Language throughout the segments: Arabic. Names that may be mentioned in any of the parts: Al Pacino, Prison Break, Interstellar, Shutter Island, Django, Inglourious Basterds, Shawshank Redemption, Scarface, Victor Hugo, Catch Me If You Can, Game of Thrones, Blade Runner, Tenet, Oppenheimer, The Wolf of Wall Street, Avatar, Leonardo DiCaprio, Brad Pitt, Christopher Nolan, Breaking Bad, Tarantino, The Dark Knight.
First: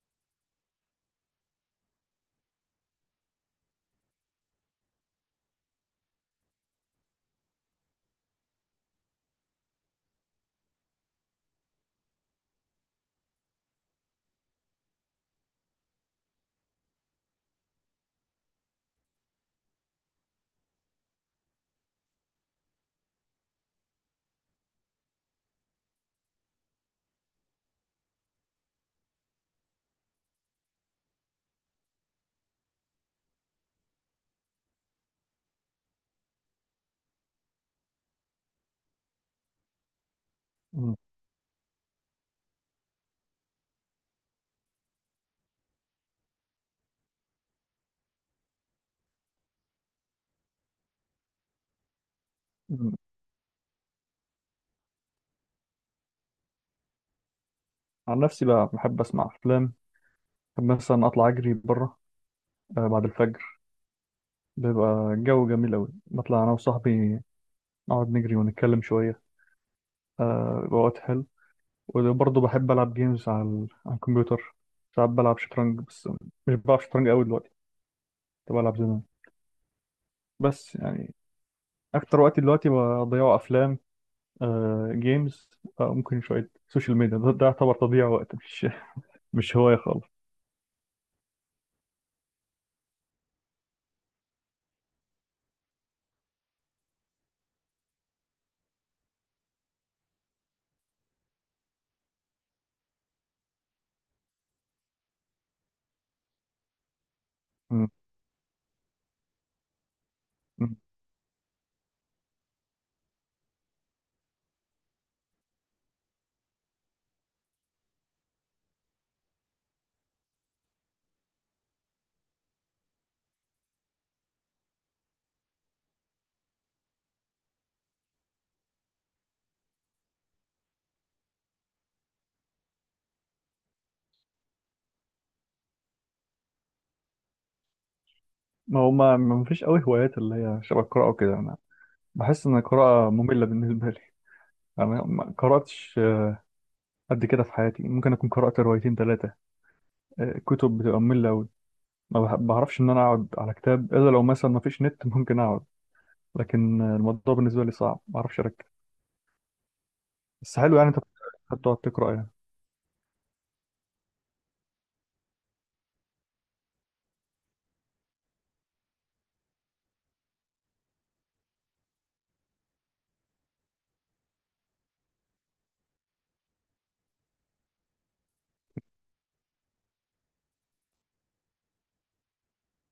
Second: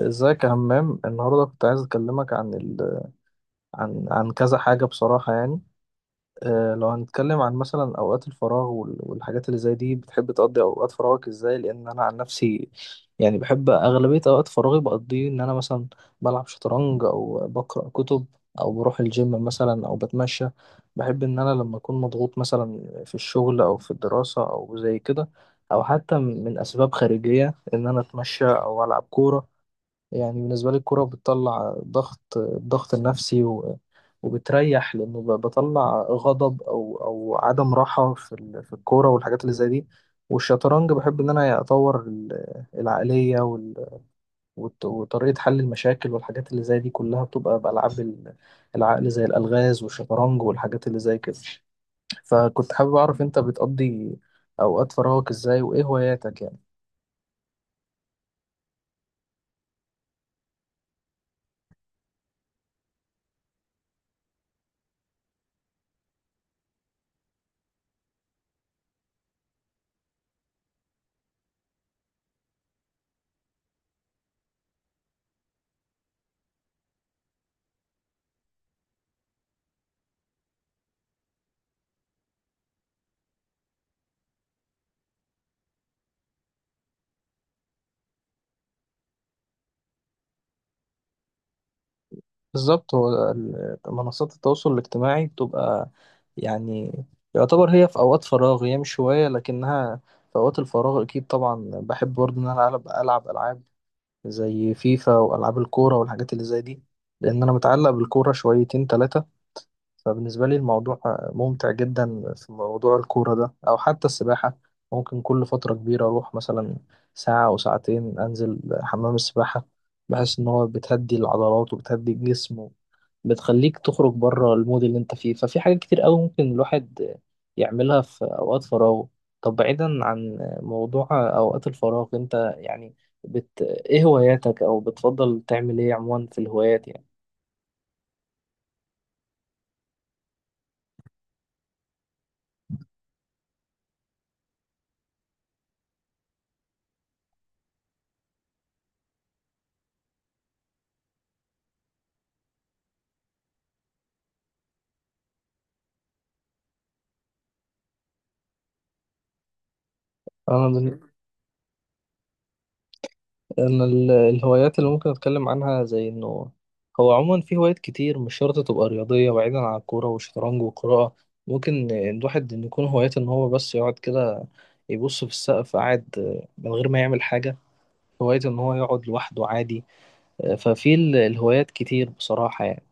ازيك يا همام؟ النهارده كنت عايز اكلمك عن ال... عن عن كذا حاجه بصراحه، يعني. لو هنتكلم عن مثلا اوقات الفراغ والحاجات اللي زي دي، بتحب تقضي اوقات فراغك ازاي؟ لان انا عن نفسي، يعني بحب اغلبيه اوقات فراغي بقضيه ان انا مثلا بلعب شطرنج او بقرا كتب، او بروح الجيم مثلا او بتمشى. بحب ان انا لما اكون مضغوط، مثلا في الشغل او في الدراسه او زي كده، او حتى من اسباب خارجيه، ان انا اتمشى او العب كوره. يعني بالنسبة لي الكورة بتطلع ضغط، الضغط النفسي وبتريح، لأنه بطلع غضب أو عدم راحة في في الكورة والحاجات اللي زي دي. والشطرنج مم. بحب إن أنا أطور العقلية وطريقة حل المشاكل والحاجات اللي زي دي كلها بتبقى بألعاب العقل، زي الألغاز والشطرنج والحاجات اللي زي كده. فكنت حابب مم. أعرف، أنت بتقضي أوقات فراغك إزاي وإيه هواياتك، يعني؟ عن نفسي بقى بحب اسمع افلام. بحب مثلا اطلع اجري بره، آه، بعد الفجر. بيبقى الجو جميل قوي، بطلع انا وصاحبي نقعد نجري ونتكلم شويه. آه، بيبقى وقت حلو. وبرضه بحب العب جيمز على على الكمبيوتر. ساعات بلعب شطرنج بس، مش بلعب شطرنج قوي دلوقتي، كنت بلعب زمان بس يعني اكتر وقت دلوقتي بضيعه افلام. آه، جيمز. آه، ممكن شويه سوشيال ميديا، ده يعتبر تضييع وقت، مش مش هوايه خالص. بالظبط، هو منصات التواصل الاجتماعي بتبقى، يعني، يعتبر هي في أوقات فراغ، هي مش هواية لكنها في أوقات الفراغ. أكيد طبعا بحب برضه إن أنا ألعب ألعاب زي فيفا وألعاب الكورة والحاجات اللي زي دي، لأن أنا متعلق بالكورة شويتين تلاتة. فبالنسبة لي مم. الموضوع ممتع جدا في موضوع الكورة ده، أو حتى السباحة. ممكن كل فترة كبيرة أروح مثلا ساعة أو ساعتين أنزل حمام السباحة. بحس إن هو بتهدي العضلات وبتهدي الجسم، بتخليك تخرج بره المود اللي انت فيه. ففي حاجات كتير قوي ممكن الواحد يعملها في اوقات فراغه. طب بعيدا عن موضوع اوقات الفراغ، انت يعني ايه هواياتك او بتفضل تعمل ايه عموما في الهوايات، يعني؟ ما هو ما فيش قوي هوايات اللي هي شبه القراءة وكده. أنا بحس إن القراءة مملة بالنسبة لي، أنا ما قرأتش قد كده في حياتي، ممكن أكون قرأت روايتين ثلاثة كتب، بتبقى مملة أوي. ما بعرفش إن أنا أقعد على كتاب إلا لو مثلا ما فيش نت ممكن أقعد، لكن الموضوع بالنسبة لي صعب، ما أعرفش أركز. بس انا حلو، يعني أنت من... بتقعد تقرأ يعني؟ انا الهوايات اللي ممكن اتكلم عنها، زي انه هو عموما في هوايات كتير مش شرط تبقى رياضية، بعيدا عن الكورة والشطرنج والقراءة. ممكن الواحد إن يكون هوايته ان هو بس يقعد كده يبص في السقف قاعد من غير ما يعمل حاجة. هوايته إن هو يقعد لوحده عادي. ففي الهوايات كتير بصراحة، يعني.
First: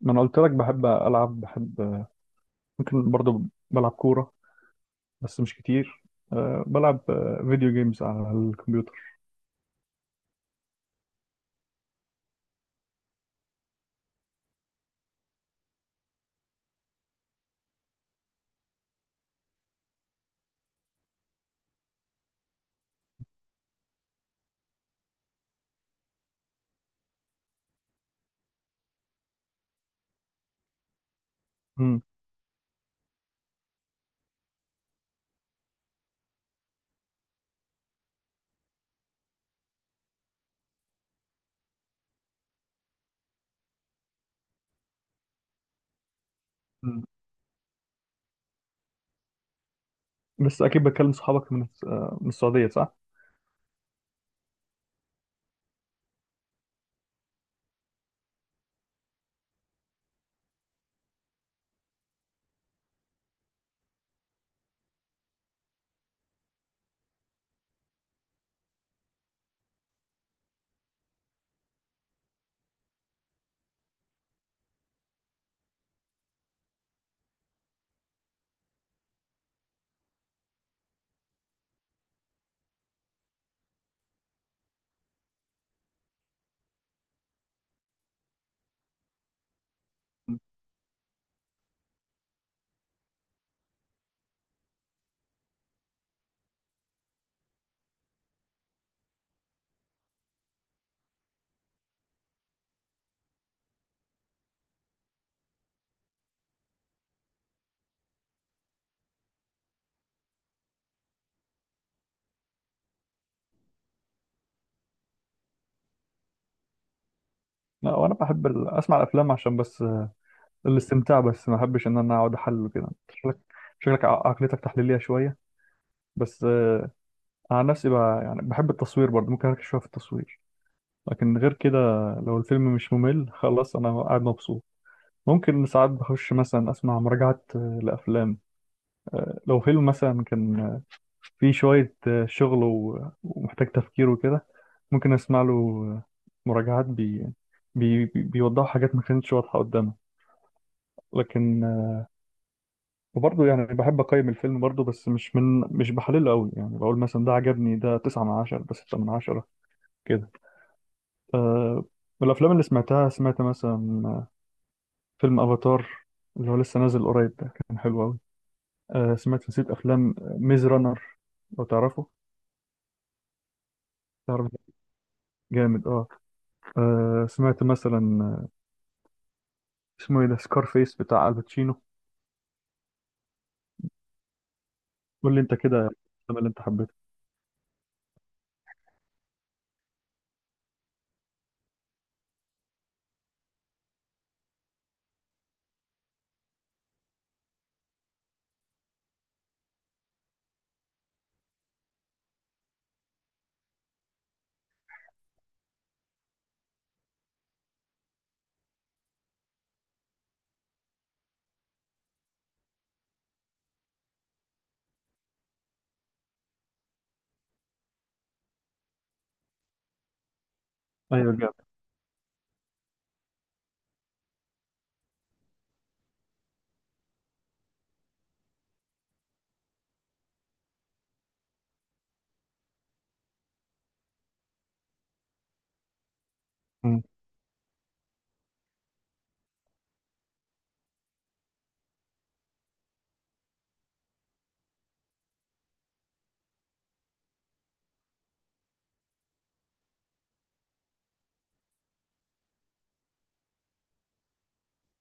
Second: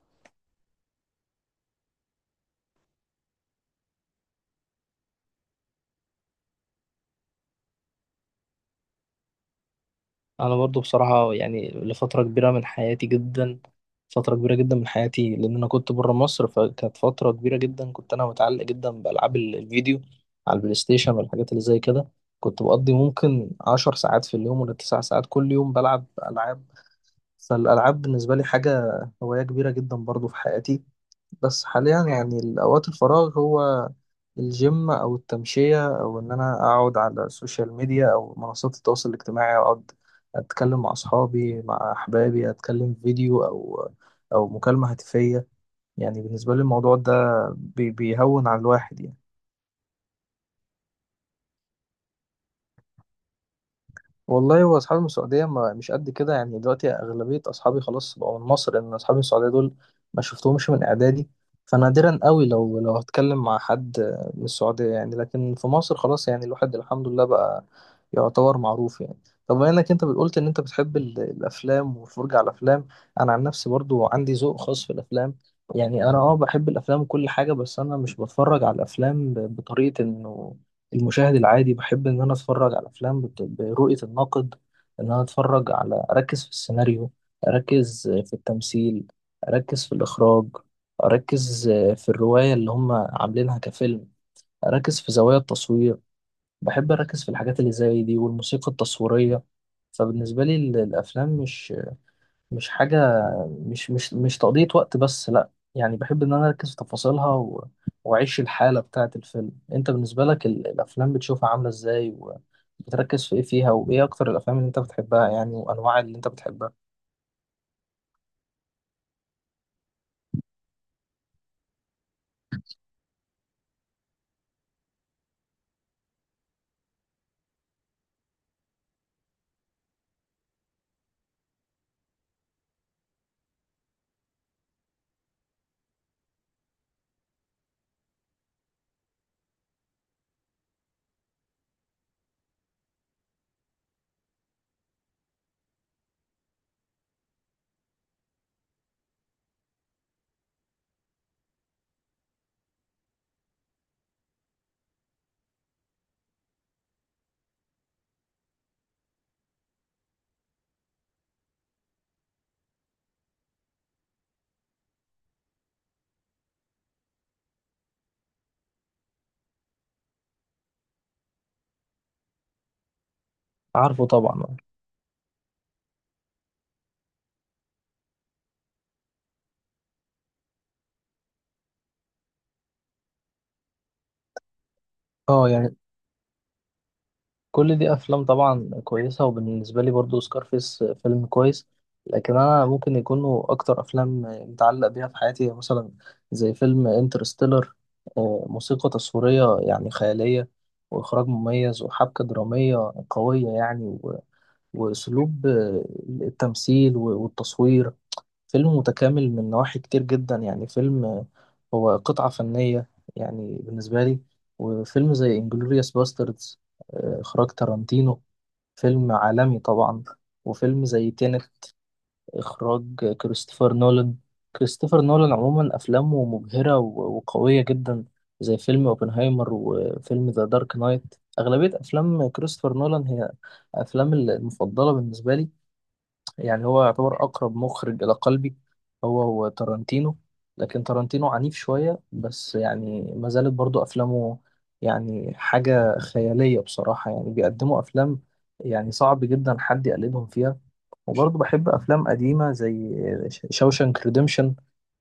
ما أنا قلت لك بحب ألعب، بحب ممكن برضه بلعب كورة، بس مش كتير. أه، بلعب أه، فيديو جيمز على الكمبيوتر. أنا برضو بصراحة، يعني لفترة كبيرة من حياتي جدا فترة كبيرة جدا من حياتي، لأن أنا كنت برا مصر فكانت فترة كبيرة جدا كنت أنا متعلق جدا بألعاب الفيديو على البلاي ستيشن والحاجات اللي زي كده. كنت بقضي ممكن 10 ساعات في اليوم ولا 9 ساعات كل يوم، بلعب ألعاب. فالألعاب بالنسبة لي حاجة، هواية كبيرة جدا برضو في حياتي. بس حاليا مم. يعني اوقات الفراغ هو الجيم او التمشيه، او ان انا اقعد على السوشيال ميديا او منصات التواصل الاجتماعي، اقعد اتكلم مع اصحابي مع احبابي، اتكلم فيديو او مكالمه هاتفيه. يعني بالنسبه لي الموضوع ده بيهون على الواحد، يعني. بس اكيد بتكلم صحابك من آه، من السعوديه، صح؟ والله هو اصحابي من السعوديه ما مش قد كده، يعني دلوقتي اغلبيه اصحابي خلاص بقوا من مصر، لان اصحابي من السعوديه دول ما شفتهمش من اعدادي. فنادرا قوي لو هتكلم مع حد من السعوديه، يعني. لكن في مصر خلاص، يعني الواحد الحمد لله بقى يعتبر معروف، يعني. طب بما انك انت بتقولت ان انت بتحب الافلام والفرجه على الافلام، انا عن نفسي برضو عندي ذوق خاص في الافلام. يعني انا بحب الافلام وكل حاجه، بس انا مش بتفرج على الافلام بطريقه انه المشاهد العادي. بحب إن أنا أتفرج على أفلام برؤية الناقد. إن أنا أتفرج على، أركز في السيناريو، أركز في التمثيل، أركز في الإخراج، أركز في الرواية اللي هم عاملينها كفيلم، أركز في زوايا التصوير. بحب أركز في الحاجات اللي زي دي والموسيقى التصويرية. فبالنسبة لي الأفلام مش حاجة، مش تقضية وقت بس، لأ، يعني بحب إن أنا أركز في تفاصيلها وأعيش الحالة بتاعة الفيلم. أنت بالنسبة لك الأفلام بتشوفها عاملة إزاي، وبتركز في إيه فيها، وإيه أكتر الأفلام اللي أنت بتحبها يعني، وأنواع اللي أنت بتحبها؟ لا، وانا بحب اسمع الافلام عشان بس، آه، الاستمتاع، بس ما بحبش ان انا اقعد احلل كده. شكلك شكلك عقليتك تحليليه شويه. بس آه، عن نفسي بقى يعني بحب التصوير برضه، ممكن اركز شويه في التصوير. لكن غير كده، لو الفيلم مش ممل خلاص انا قاعد مبسوط. ممكن ساعات بخش مثلا اسمع مراجعات، آه، لافلام. آه، لو فيلم مثلا كان في شوية، آه، شغل ومحتاج تفكير وكده، ممكن أسمع له، آه، مراجعات بيوضحوا حاجات ما كانتش واضحة قدامه. لكن آه، وبرضه يعني بحب أقيم الفيلم برضه، بس مش بحلله أوي، يعني بقول مثلا ده عجبني، ده 9/10، ده 6/10 كده. آه، والأفلام اللي سمعتها، سمعت مثلا آه، فيلم أفاتار اللي هو لسه نازل قريب ده، كان حلو أوي. آه، سمعت نسيت أفلام ميز رانر، لو تعرفه؟ عارفه تعرف، طبعا. جامد اه. آه، سمعت مثلا آه، اسمه ايه ده، سكار فيس بتاع الباتشينو، قول لي انت يعني، كده الفيلم اللي انت حبيته. كل دي افلام طبعا كويسه، وبالنسبه لي برضو سكارفيس فيلم كويس. لكن انا ممكن يكونوا اكتر افلام متعلق بيها في حياتي مثلا، زي فيلم انترستيلر. موسيقى تصويريه يعني خياليه، واخراج مميز، وحبكه دراميه قويه، يعني واسلوب التمثيل والتصوير. فيلم متكامل من نواحي كتير جدا، يعني فيلم هو قطعة فنية، يعني بالنسبة لي. وفيلم زي انجلوريوس باستردز، إخراج تارانتينو، فيلم عالمي طبعا. وفيلم زي ايوه تينت، جامد. إخراج كريستوفر نولان. كريستوفر نولان عموما أفلامه مبهرة وقوية جدا، زي فيلم اوبنهايمر وفيلم ذا دارك نايت. أغلبية أفلام كريستوفر نولان هي أفلام المفضلة بالنسبة لي، يعني هو مم. يعتبر أقرب مخرج إلى قلبي. هو هو تارانتينو، لكن تارانتينو عنيف شوية بس، يعني ما زالت برضو أفلامه يعني حاجة خيالية بصراحة، يعني بيقدموا أفلام يعني صعب جدا حد يقلدهم فيها. وبرضو بحب أفلام قديمة زي شوشانك ريديمشن.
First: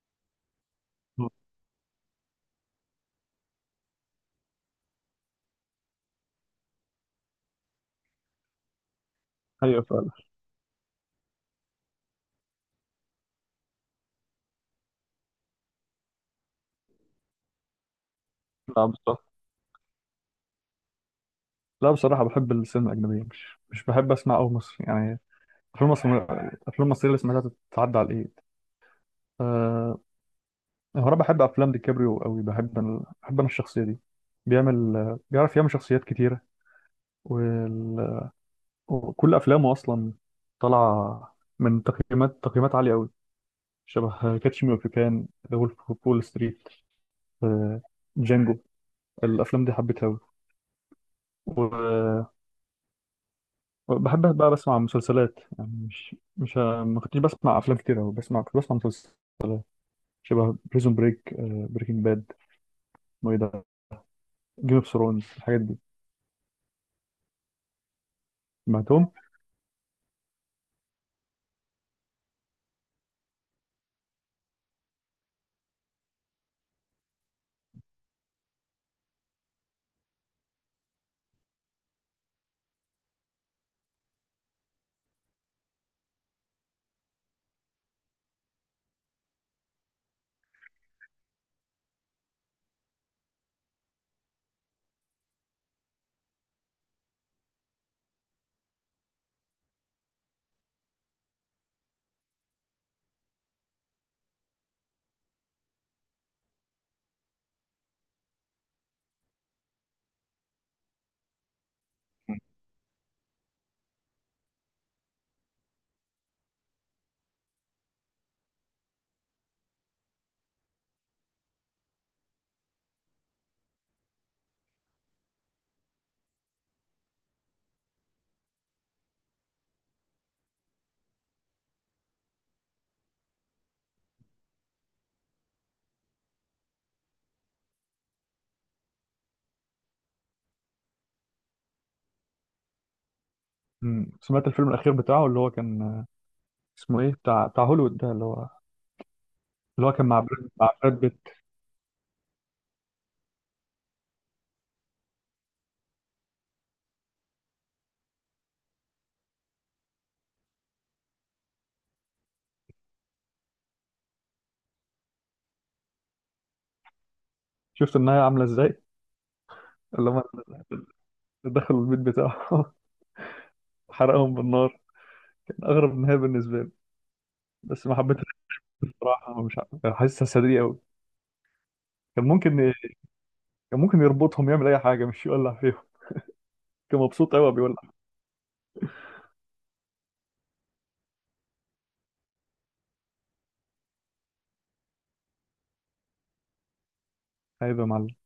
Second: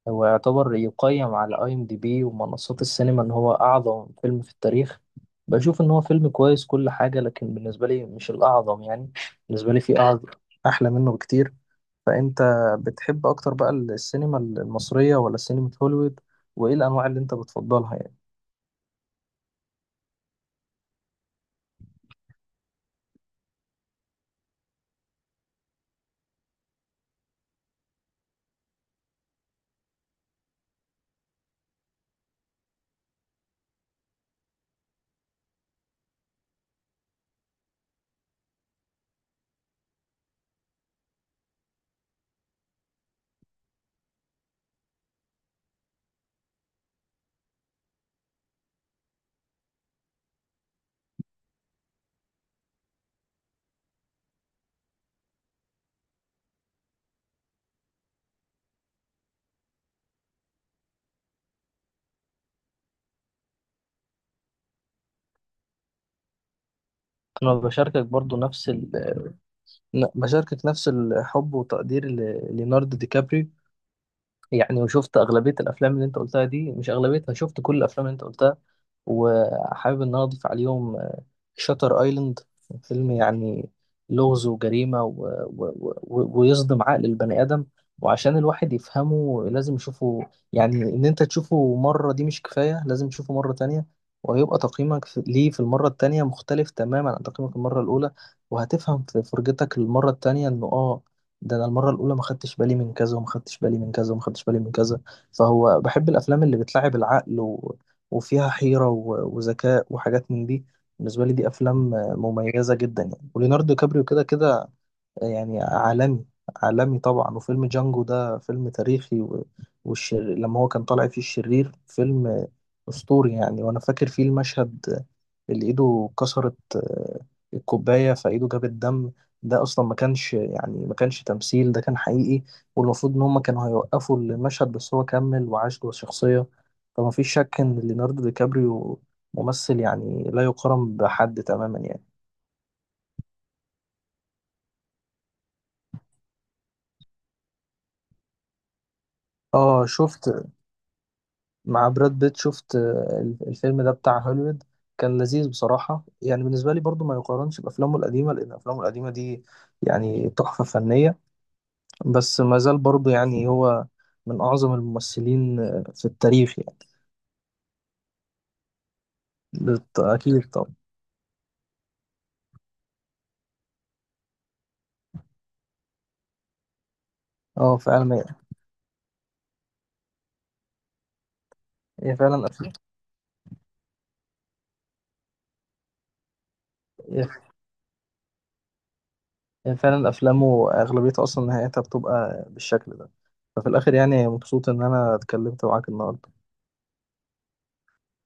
هو يعتبر يقيم على أي أم دي بي ومنصات السينما إن هو أعظم فيلم في التاريخ. بشوف إن هو فيلم كويس كل حاجة، لكن بالنسبة لي مش الأعظم، يعني. بالنسبة لي ايوه في فعلا. أعظم أحلى منه بكتير. فأنت بتحب أكتر بقى السينما المصرية ولا سينما هوليوود، وإيه الأنواع اللي أنت بتفضلها، يعني؟ لا بصراحه، لا بصراحه بحب السينما الاجنبيه، مش بحب اسمع قوي مصري يعني. افلام مصر، الافلام المصريه اللي سمعتها تتعدى على الايد. أه، هو انا بحب افلام دي كابريو قوي، بحب أنا، بحب انا الشخصيه دي، بيعمل بيعرف يعمل شخصيات كتيره. وال... وكل افلامه اصلا طالعه من تقييمات، تقييمات عاليه قوي. شبه كاتش مي اوف كان، ذا وولف اوف وول ستريت، جانجو. الافلام دي حبيتها قوي. وبحب بقى بسمع مسلسلات، يعني مش مش ما كنتش بسمع افلام كتير قوي، كنت بسمع مسلسلات شبه بريزون بريك، بريكنج باد، اسمه ايه ده، جيم اوف ثرونز، الحاجات دي أنا بشاركك برضو نفس سمعتهم. بشاركك نفس الحب وتقدير ليوناردو دي كابريو، يعني. وشفت أغلبية الأفلام اللي أنت قلتها دي، مش أغلبيتها، شفت كل الأفلام اللي أنت قلتها، وحابب إن أنا أضيف عليهم شاتر أيلاند. فيلم يعني لغز وجريمة و... ويصدم عقل البني آدم. وعشان الواحد يفهمه لازم يشوفه، يعني إن أنت تشوفه مرة دي مش كفاية، لازم تشوفه مرة تانية، وهيبقى تقييمك ليه في المرة التانية مختلف تماما عن تقييمك المرة الأولى. وهتفهم في فرجتك المرة التانية إنه ده انا المره الاولى ما خدتش بالي من كذا، وما خدتش بالي من كذا، وما خدتش بالي من كذا. فهو بحب الافلام اللي بتلعب العقل وفيها حيره وذكاء وحاجات من دي. بالنسبه لي دي افلام مميزه جدا، يعني. وليوناردو كابريو كده كده يعني عالمي. عالمي طبعا. وفيلم جانجو ده فيلم تاريخي لما هو كان طالع فيه الشرير، فيلم أسطوري يعني. وأنا فاكر فيه المشهد اللي إيده كسرت الكوباية فإيده جابت دم. ده أصلا ما كانش يعني ما كانش تمثيل، ده كان حقيقي. والمفروض إن هما كانوا هيوقفوا المشهد بس هو كمل وعاش جوه الشخصية. فما فيش شك إن ليوناردو دي كابريو ممثل يعني لا يقارن بحد تماما، يعني. مم. سمعت الفيلم الاخير بتاعه اللي هو كان آه، اسمه ايه، بتاع هوليوود ده، اللي هو اه، اللي هو كان مع شفت. براد مع براد بيت. مع براد بيت، شفت الفيلم ده بتاع هوليوود، كان لذيذ بصراحة، يعني بالنسبة لي برضو ما يقارنش بأفلامه القديمة، لأن أفلامه القديمة دي يعني تحفة فنية. بس ما زال برضو يعني هو من أعظم الممثلين في التاريخ، يعني. شفت النهايه عامله ازاي؟ اللي هم أكيد طبعا. دخلوا البيت بتاعه حرقهم بالنار. كان اغرب نهايه بالنسبه لي، اه بس ما فعلا حبيتهاش بصراحه، مش حاسسها سريع قوي. هي كان فعلا ممكن أفلام كان ممكن يربطهم يعمل اي حاجه، مش يولع فيهم، كان هي مبسوط قوي بيولع. هي فعلا أفلامه أغلبيتها أصلا نهايتها بتبقى بالشكل ده. ففي الآخر، يعني مبسوط إن أنا اتكلمت معاك النهاردة. عيب يا معلم.